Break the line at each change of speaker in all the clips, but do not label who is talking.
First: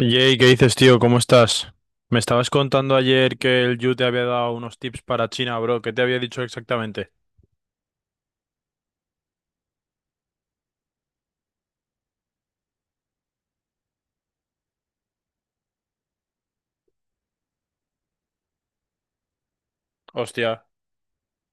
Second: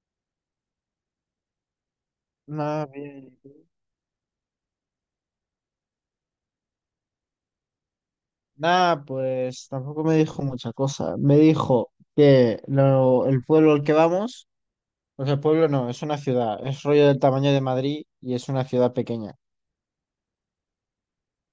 Jay, ¿qué dices, tío? ¿Cómo estás? Me estabas
Nada,
contando ayer
bien.
que el Yu te había dado unos tips para China, bro. ¿Qué te había dicho exactamente?
Nada, pues tampoco me dijo mucha cosa. Me dijo que el pueblo al que vamos, pues el pueblo no, es una ciudad, es rollo del tamaño de Madrid y es una ciudad pequeña.
Hostia.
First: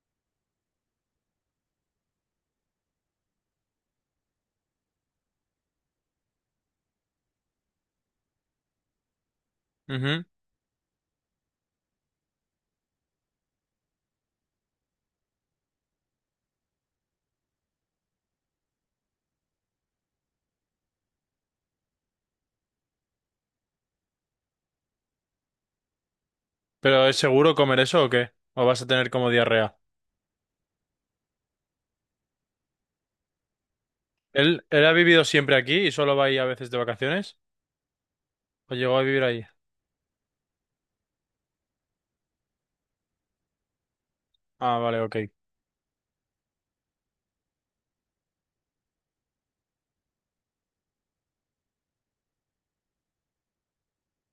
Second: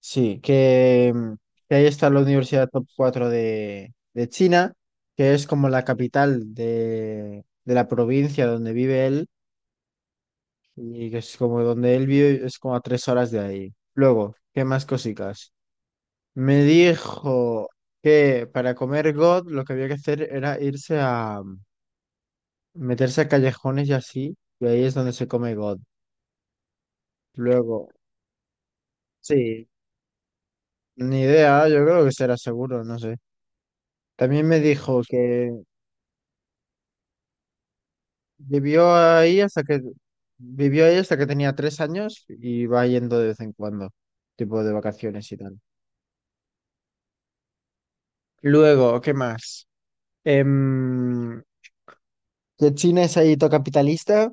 Sí, que ahí está la Universidad Top 4 de China, que es como la capital de la provincia donde vive él
Ujú.
y que es como donde él vive, es como a 3 horas de ahí. Luego, ¿qué más cositas? Me dijo que para comer God lo que había que hacer era irse a meterse a callejones y así, y ahí es donde se come God.
¿Pero es seguro comer
Luego,
eso o qué? ¿O vas a tener como
sí,
diarrea?
ni idea, yo creo que será seguro, no sé. También me
¿Él ha
dijo
vivido
que
siempre aquí y solo va ahí a veces de vacaciones? ¿O
vivió
llegó a vivir
ahí
ahí?
hasta que vivió ahí hasta que tenía 3 años y va yendo de vez en cuando, tipo de
Ah, vale, ok.
vacaciones y tal. Luego, ¿qué más? Em, que el cine es ahí todo capitalista,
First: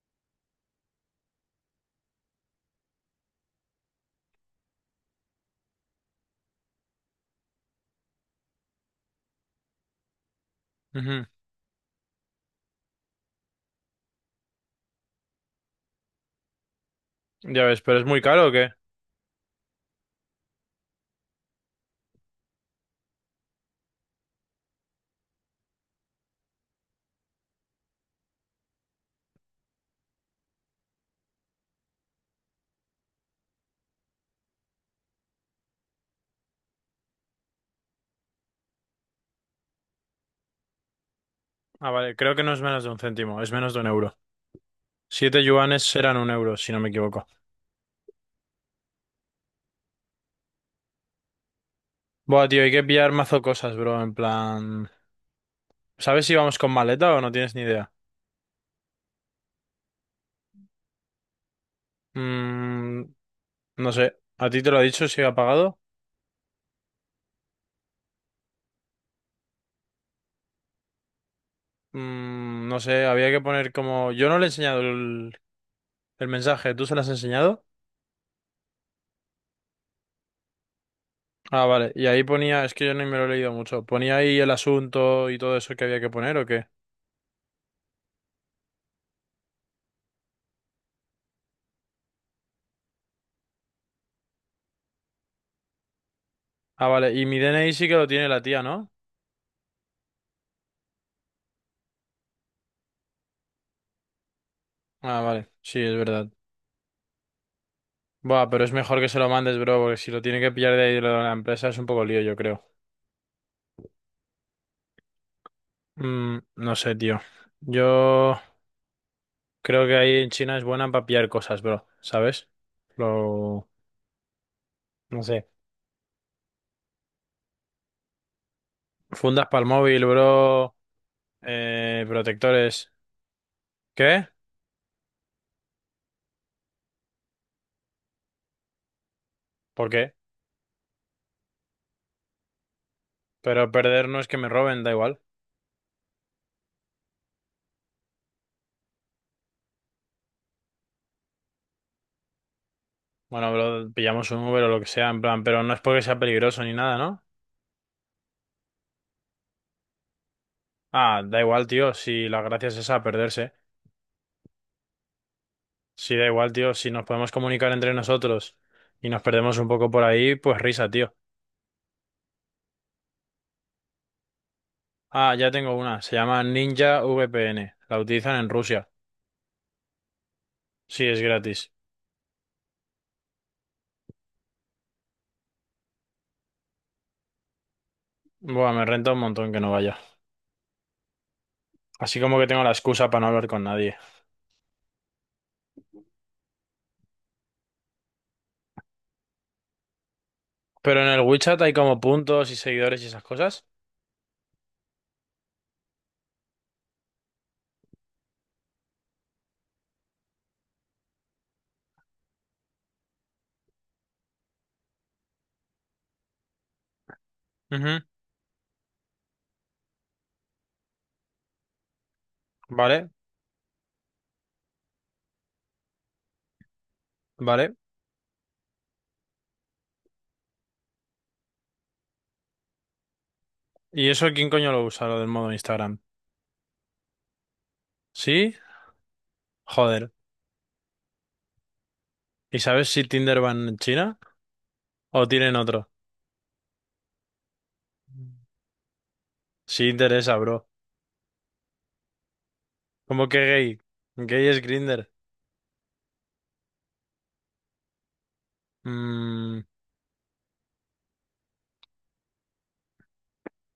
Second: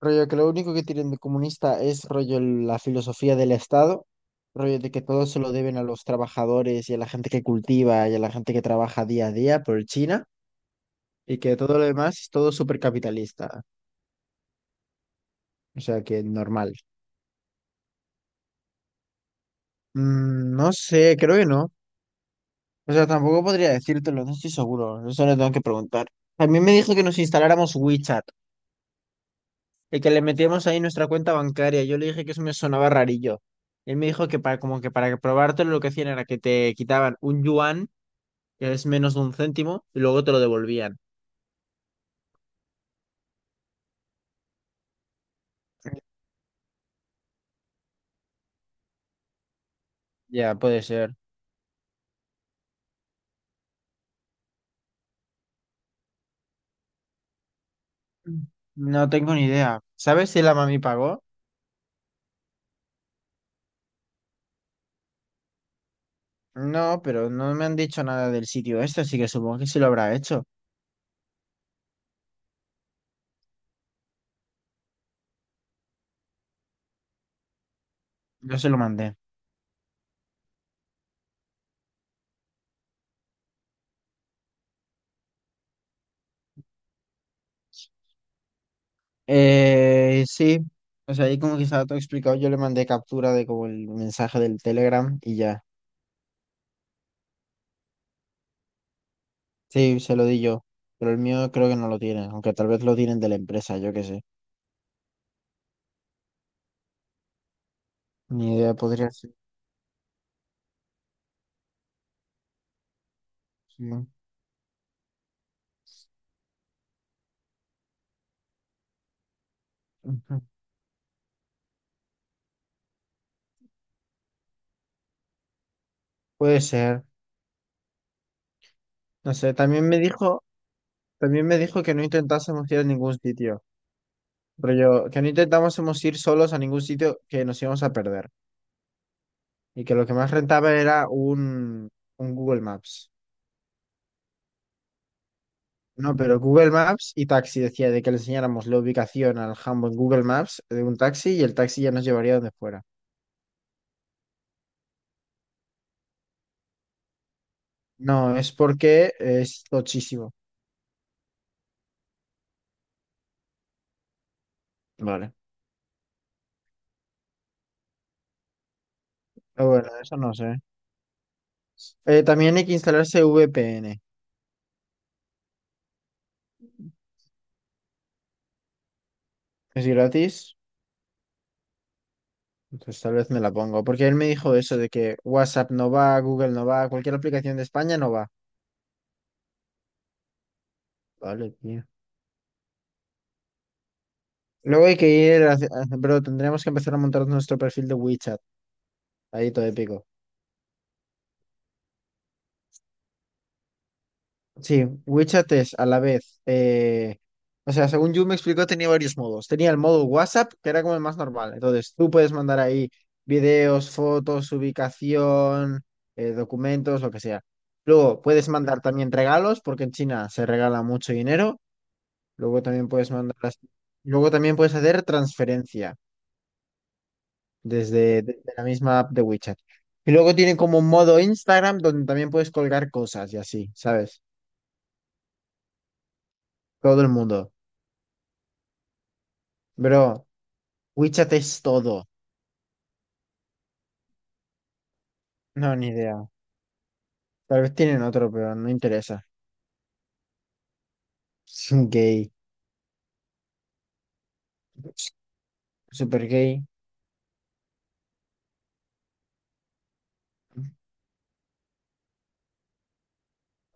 rollo que lo único que tienen de comunista es rollo la filosofía del Estado, rollo de que todo se lo deben a los trabajadores y a la gente que cultiva y a la gente que trabaja día a día por China,
Ujú.
y que todo lo demás es todo súper capitalista, o sea que normal.
Ya ves, ¿pero es muy caro o qué?
Mm, no sé, creo que no. O sea, tampoco podría decírtelo, no estoy seguro, eso le tengo que preguntar. También me dijo que nos instaláramos WeChat. El que le metíamos ahí nuestra cuenta bancaria. Yo le dije que eso me sonaba rarillo. Él me dijo que para, como que para probártelo lo que hacían era que te quitaban un yuan, que es menos de un céntimo, y luego te lo devolvían.
Ah, vale, creo que no es menos de un céntimo, es menos de un euro. 7 yuanes serán un euro, si no me equivoco.
Ya, puede ser.
Buah, tío, hay que pillar mazo cosas, bro. En plan, ¿sabes si vamos con maleta o no tienes ni idea?
Mm. No tengo ni idea. ¿Sabes si la mami pagó?
Mm, no sé. ¿A ti te lo ha dicho si ha pagado?
No, pero no me han dicho nada del sitio este, así que supongo que sí lo habrá hecho.
Mm, no sé, había que poner como. Yo no le he enseñado el mensaje, ¿tú se lo has enseñado?
Yo se lo mandé.
Ah, vale. Y ahí ponía, es que yo no me lo he leído mucho. ¿Ponía ahí el asunto y todo eso que había que poner o qué?
Sí. O sea, ahí como que estaba todo explicado. Yo le mandé captura de como el mensaje del Telegram y ya.
Ah, vale. Y mi DNI sí que lo tiene la tía, ¿no?
Sí, se lo di yo, pero el mío creo que no lo tienen, aunque tal vez lo tienen de la empresa, yo qué sé.
Ah, vale. Sí, es verdad. Buah,
Ni
pero es
idea,
mejor que
podría
se lo
ser.
mandes, bro, porque si lo tiene que pillar de ahí de la empresa es un poco lío, yo creo.
Sí.
Mm, no sé, tío. Yo creo que ahí en
Ujú.
China es buena para pillar cosas, bro, ¿sabes? Lo... No sé.
Puede ser. No
Fundas
sé,
para el
también me
móvil,
dijo,
bro.
también me dijo que no intentásemos ir a
Protectores.
ningún sitio.
¿Qué?
Rollo, que no intentásemos ir solos a ningún sitio que nos íbamos a perder. Y
¿Por
que lo
qué?
que más rentaba era un Google Maps.
Pero perder no es que me roben, da igual.
No, pero Google Maps y taxi decía de que le enseñáramos la ubicación al jambo en Google Maps de un taxi y el taxi ya nos llevaría donde fuera.
Bueno, bro, pillamos un Uber o lo que sea, en plan, pero no es porque sea peligroso ni nada, ¿no?
No, es porque es tochísimo.
Ah, da igual, tío, si la gracia es esa, perderse.
Vale.
Sí, da igual, tío, si nos podemos comunicar entre nosotros y nos perdemos un
Pero bueno,
poco por
eso no
ahí, pues
sé.
risa, tío.
También hay que instalarse VPN.
Ah, ya tengo una. Se llama Ninja VPN. La utilizan en Rusia.
Es gratis.
Sí, es gratis.
Entonces tal vez me la pongo. Porque él me dijo eso de que WhatsApp no va, Google no va, cualquier aplicación de España no va.
Buah, me renta un montón que no vaya.
Vale, tío.
Así como que tengo la excusa para no hablar con nadie.
Luego hay que ir, bro, tendríamos que empezar a montar nuestro perfil de WeChat. Ahí todo épico.
Pero en el WeChat hay como puntos y seguidores y esas cosas.
Sí, WeChat es a la vez, o sea, según yo me explicó, tenía varios modos. Tenía el modo WhatsApp, que era como el más normal. Entonces, tú puedes mandar ahí videos, fotos, ubicación, documentos, lo que sea.
Ujú.
Luego, puedes mandar también regalos, porque en China se regala mucho dinero. Luego también
Vale,
puedes mandar Luego también puedes hacer transferencia
vale.
desde la misma app de WeChat. Y luego tiene como un modo Instagram donde también puedes colgar cosas y así,
¿Y
¿sabes?
eso quién coño lo usa, lo del modo Instagram?
Todo el mundo.
¿Sí? Joder.
Bro. WeChat es todo.
¿Y sabes si Tinder van en China o tienen
No, ni
otro?
idea. Tal vez tienen otro, pero no interesa.
Sí interesa, bro.
Es un gay.
¿Cómo que gay? Gay es Grinder.
Super gay.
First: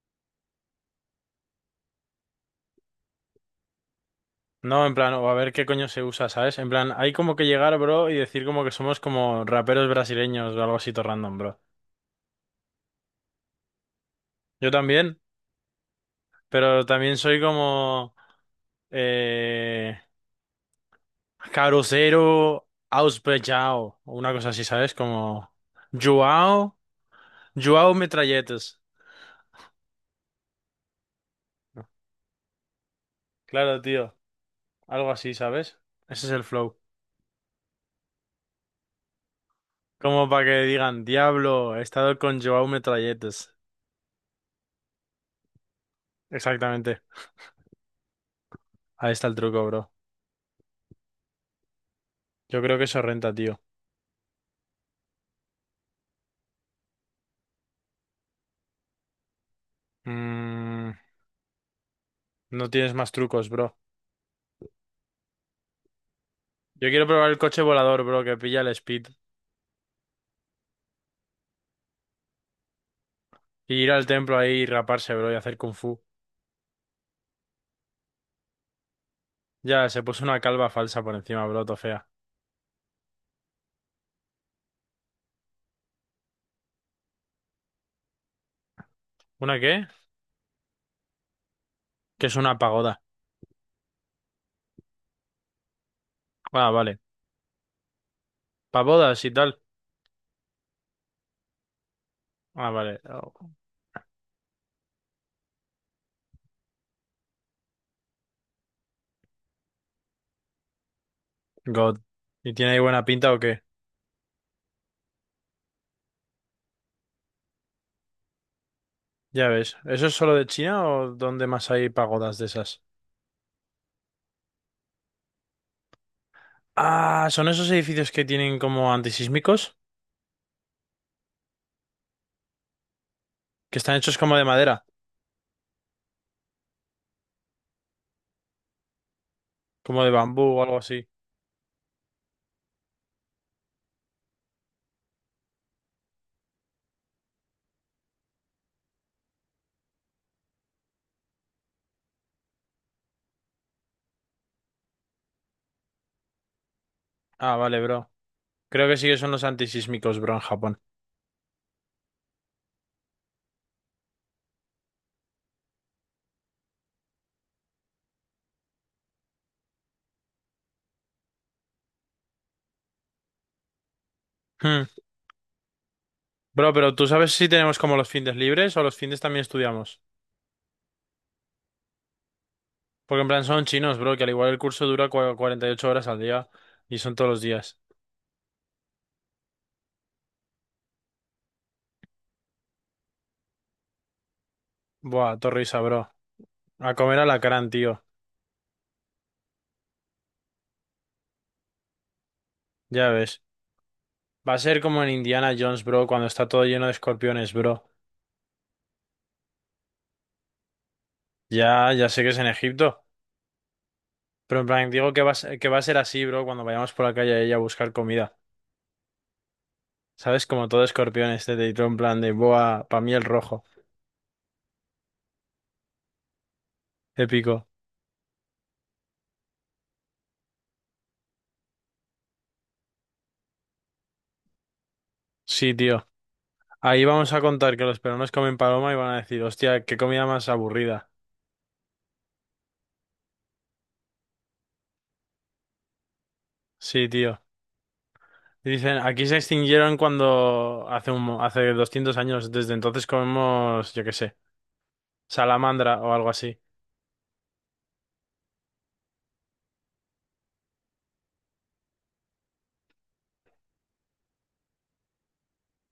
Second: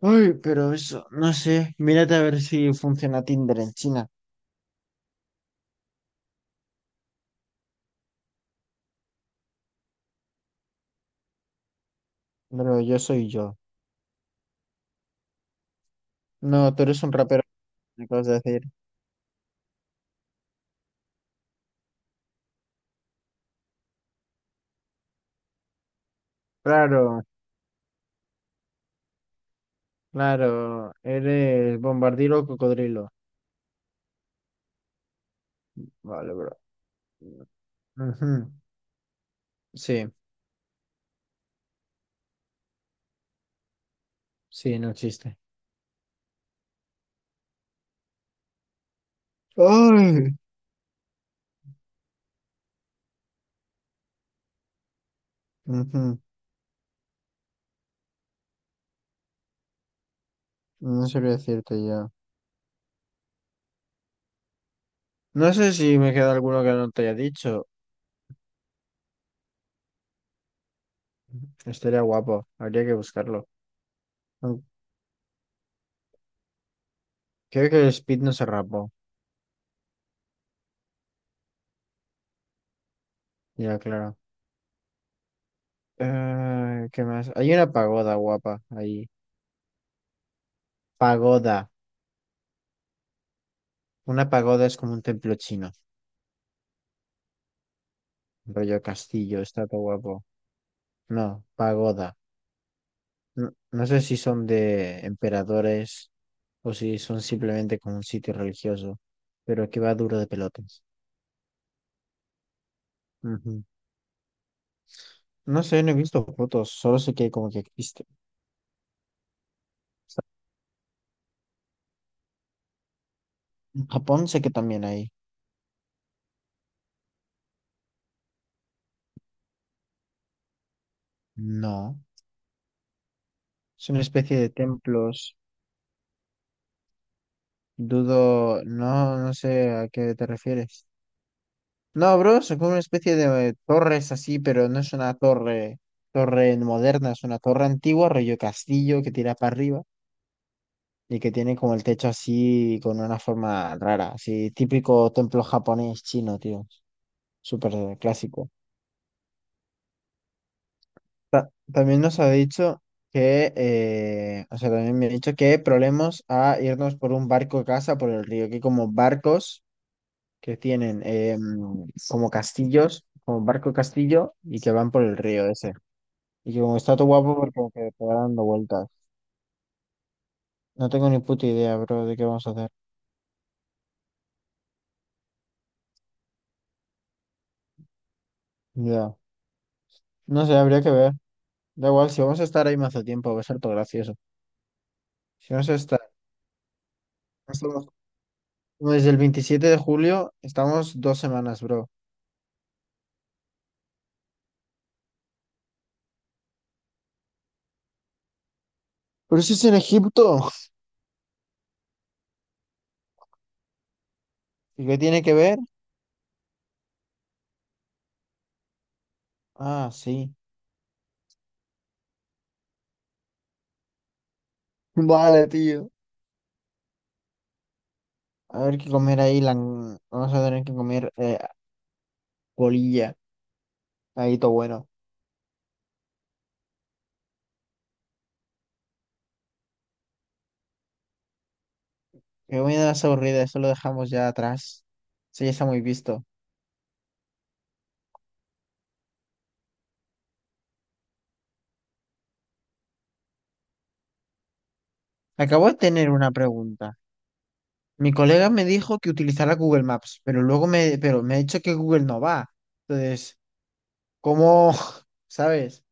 Ay, pero eso, no sé. Mírate a ver si funciona Tinder en China.
No, en plan, o a ver qué coño se usa, ¿sabes? En plan, hay como que llegar, bro, y decir como que somos como raperos brasileños o algo así todo random, bro.
Pero yo soy yo.
Yo también,
No, tú
pero
eres un
también soy
rapero, me
como
acabas de decir.
eh, Caruzeiro Auspechao, o una cosa así, ¿sabes? Como Joao,
Claro,
Joao Metralletes.
claro. Eres bombardiro o cocodrilo.
Claro, tío, algo así, ¿sabes? Ese es
Vale,
el
bro.
flow.
Ujú. Sí,
Como para que digan, diablo, he estado con Joao Metralletes.
sí, no existe.
Exactamente. Ahí está el truco, bro.
Ay.
Yo creo que eso renta, tío.
Ujú.
Mm.
No sabría decirte ya.
No tienes más trucos, bro.
No sé si me queda alguno que
Yo
no te
quiero
haya
probar el coche
dicho.
volador, bro, que pilla el speed.
Estaría guapo, habría que buscarlo.
Y ir al templo
Mm,
ahí y raparse, bro, y hacer kung fu.
Creo que el Speed no se rapó,
Ya, se puso una calva falsa por encima, bro, to fea.
ya claro. ¿Qué más? Hay una pagoda guapa ahí.
¿Una qué?
Pagoda.
Que es una pagoda.
Una pagoda es como un templo chino,
Ah, vale.
rollo
Pagodas y
castillo,
tal.
está todo guapo. No, pagoda.
Ah, vale. Oh,
No, no sé si son de emperadores o si son simplemente como un sitio religioso, pero que va duro de pelotas.
God. ¿Y tiene ahí buena pinta o qué?
Ujú. No sé, no he visto fotos, solo sé que como que existe.
Ya ves. ¿Eso
O
es
sea,
solo de China o dónde más hay pagodas de esas?
en Japón sé que también hay.
Ah, son esos edificios que tienen como antisísmicos,
No.
que
Es
están
una
hechos como
especie
de
de
madera,
templos. Dudo, no, no sé a
como de
qué te
bambú o algo
refieres.
así.
No, bro, son como una especie de torres así, pero no es una torre, torre moderna, es una torre antigua, rollo castillo que tira para arriba y que tiene como el techo así con una forma rara, así típico templo japonés chino, tío.
Ah, vale,
Súper
bro.
clásico.
Creo que sí que son los antisísmicos, bro, en Japón.
También nos ha dicho que, o sea, también me ha dicho que problemas a irnos por un barco a casa por el río, que como barcos. Que tienen como castillos, como barco castillo, y que
Hmm.
van por el río ese. Y que
Bro,
como
pero
está
¿tú
todo
sabes
guapo
si
porque como
tenemos
que
como
te
los
va
findes
dando
libres o
vueltas.
los findes también estudiamos?
No tengo ni puta idea, bro, de qué vamos a hacer.
Porque en plan son chinos, bro, que al igual el curso dura 48 horas al día y son todos los días.
Ya. No sé, habría que ver. Da igual, si vamos a estar ahí mazo tiempo, va a ser todo gracioso.
Buah,
Si vamos a
torrisa, bro.
estar,
A comer
no
alacrán,
estamos
tío.
como desde el 27 de julio, estamos 2 semanas, bro.
Ya ves. Va a ser como en Indiana Jones, bro, cuando está todo lleno de escorpiones, bro.
Pero eso es en Egipto.
Ya, ya sé que es en Egipto. Pero en
¿Y
plan,
qué
digo que
tiene
va a
que
ser,
ver?
que va a ser así, bro, cuando vayamos por la calle a ella a buscar comida.
Ah, sí.
¿Sabes? Como todo escorpiones, este y en plan de, buah, pa' mí el rojo.
Vale, tío.
Épico.
A ver qué comer ahí. Vamos a tener que comer bolilla. Ahí todo bueno.
Sí, tío. Ahí vamos a contar que los peruanos comen paloma y van a decir, hostia, qué comida más aburrida.
Qué buenas aburrida, eso lo dejamos ya atrás. Eso ya está muy visto.
Sí, tío. Dicen, aquí se extinguieron cuando hace 200 años, desde entonces comemos, yo qué sé,
Acabo de
salamandra
tener
o algo
una
así.
pregunta. Mi colega me dijo que utilizara Google Maps, pero me ha dicho que Google no va. Entonces, ¿cómo? ¿Sabes?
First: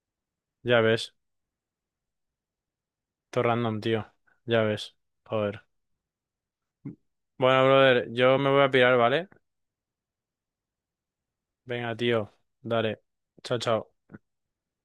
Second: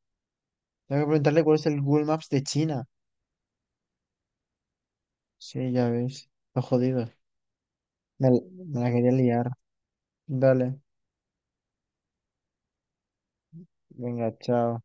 Ya
Tengo que
ves,
preguntarle cuál es el Google Maps de China.
todo random, tío. Ya ves. Joder.
Sí, ya ves. Lo jodido.
Bueno, brother,
Me,
yo me voy a
me la
pirar,
quería
¿vale?
liar. Dale.
Venga, tío, dale. Chao, chao.
Venga, chao.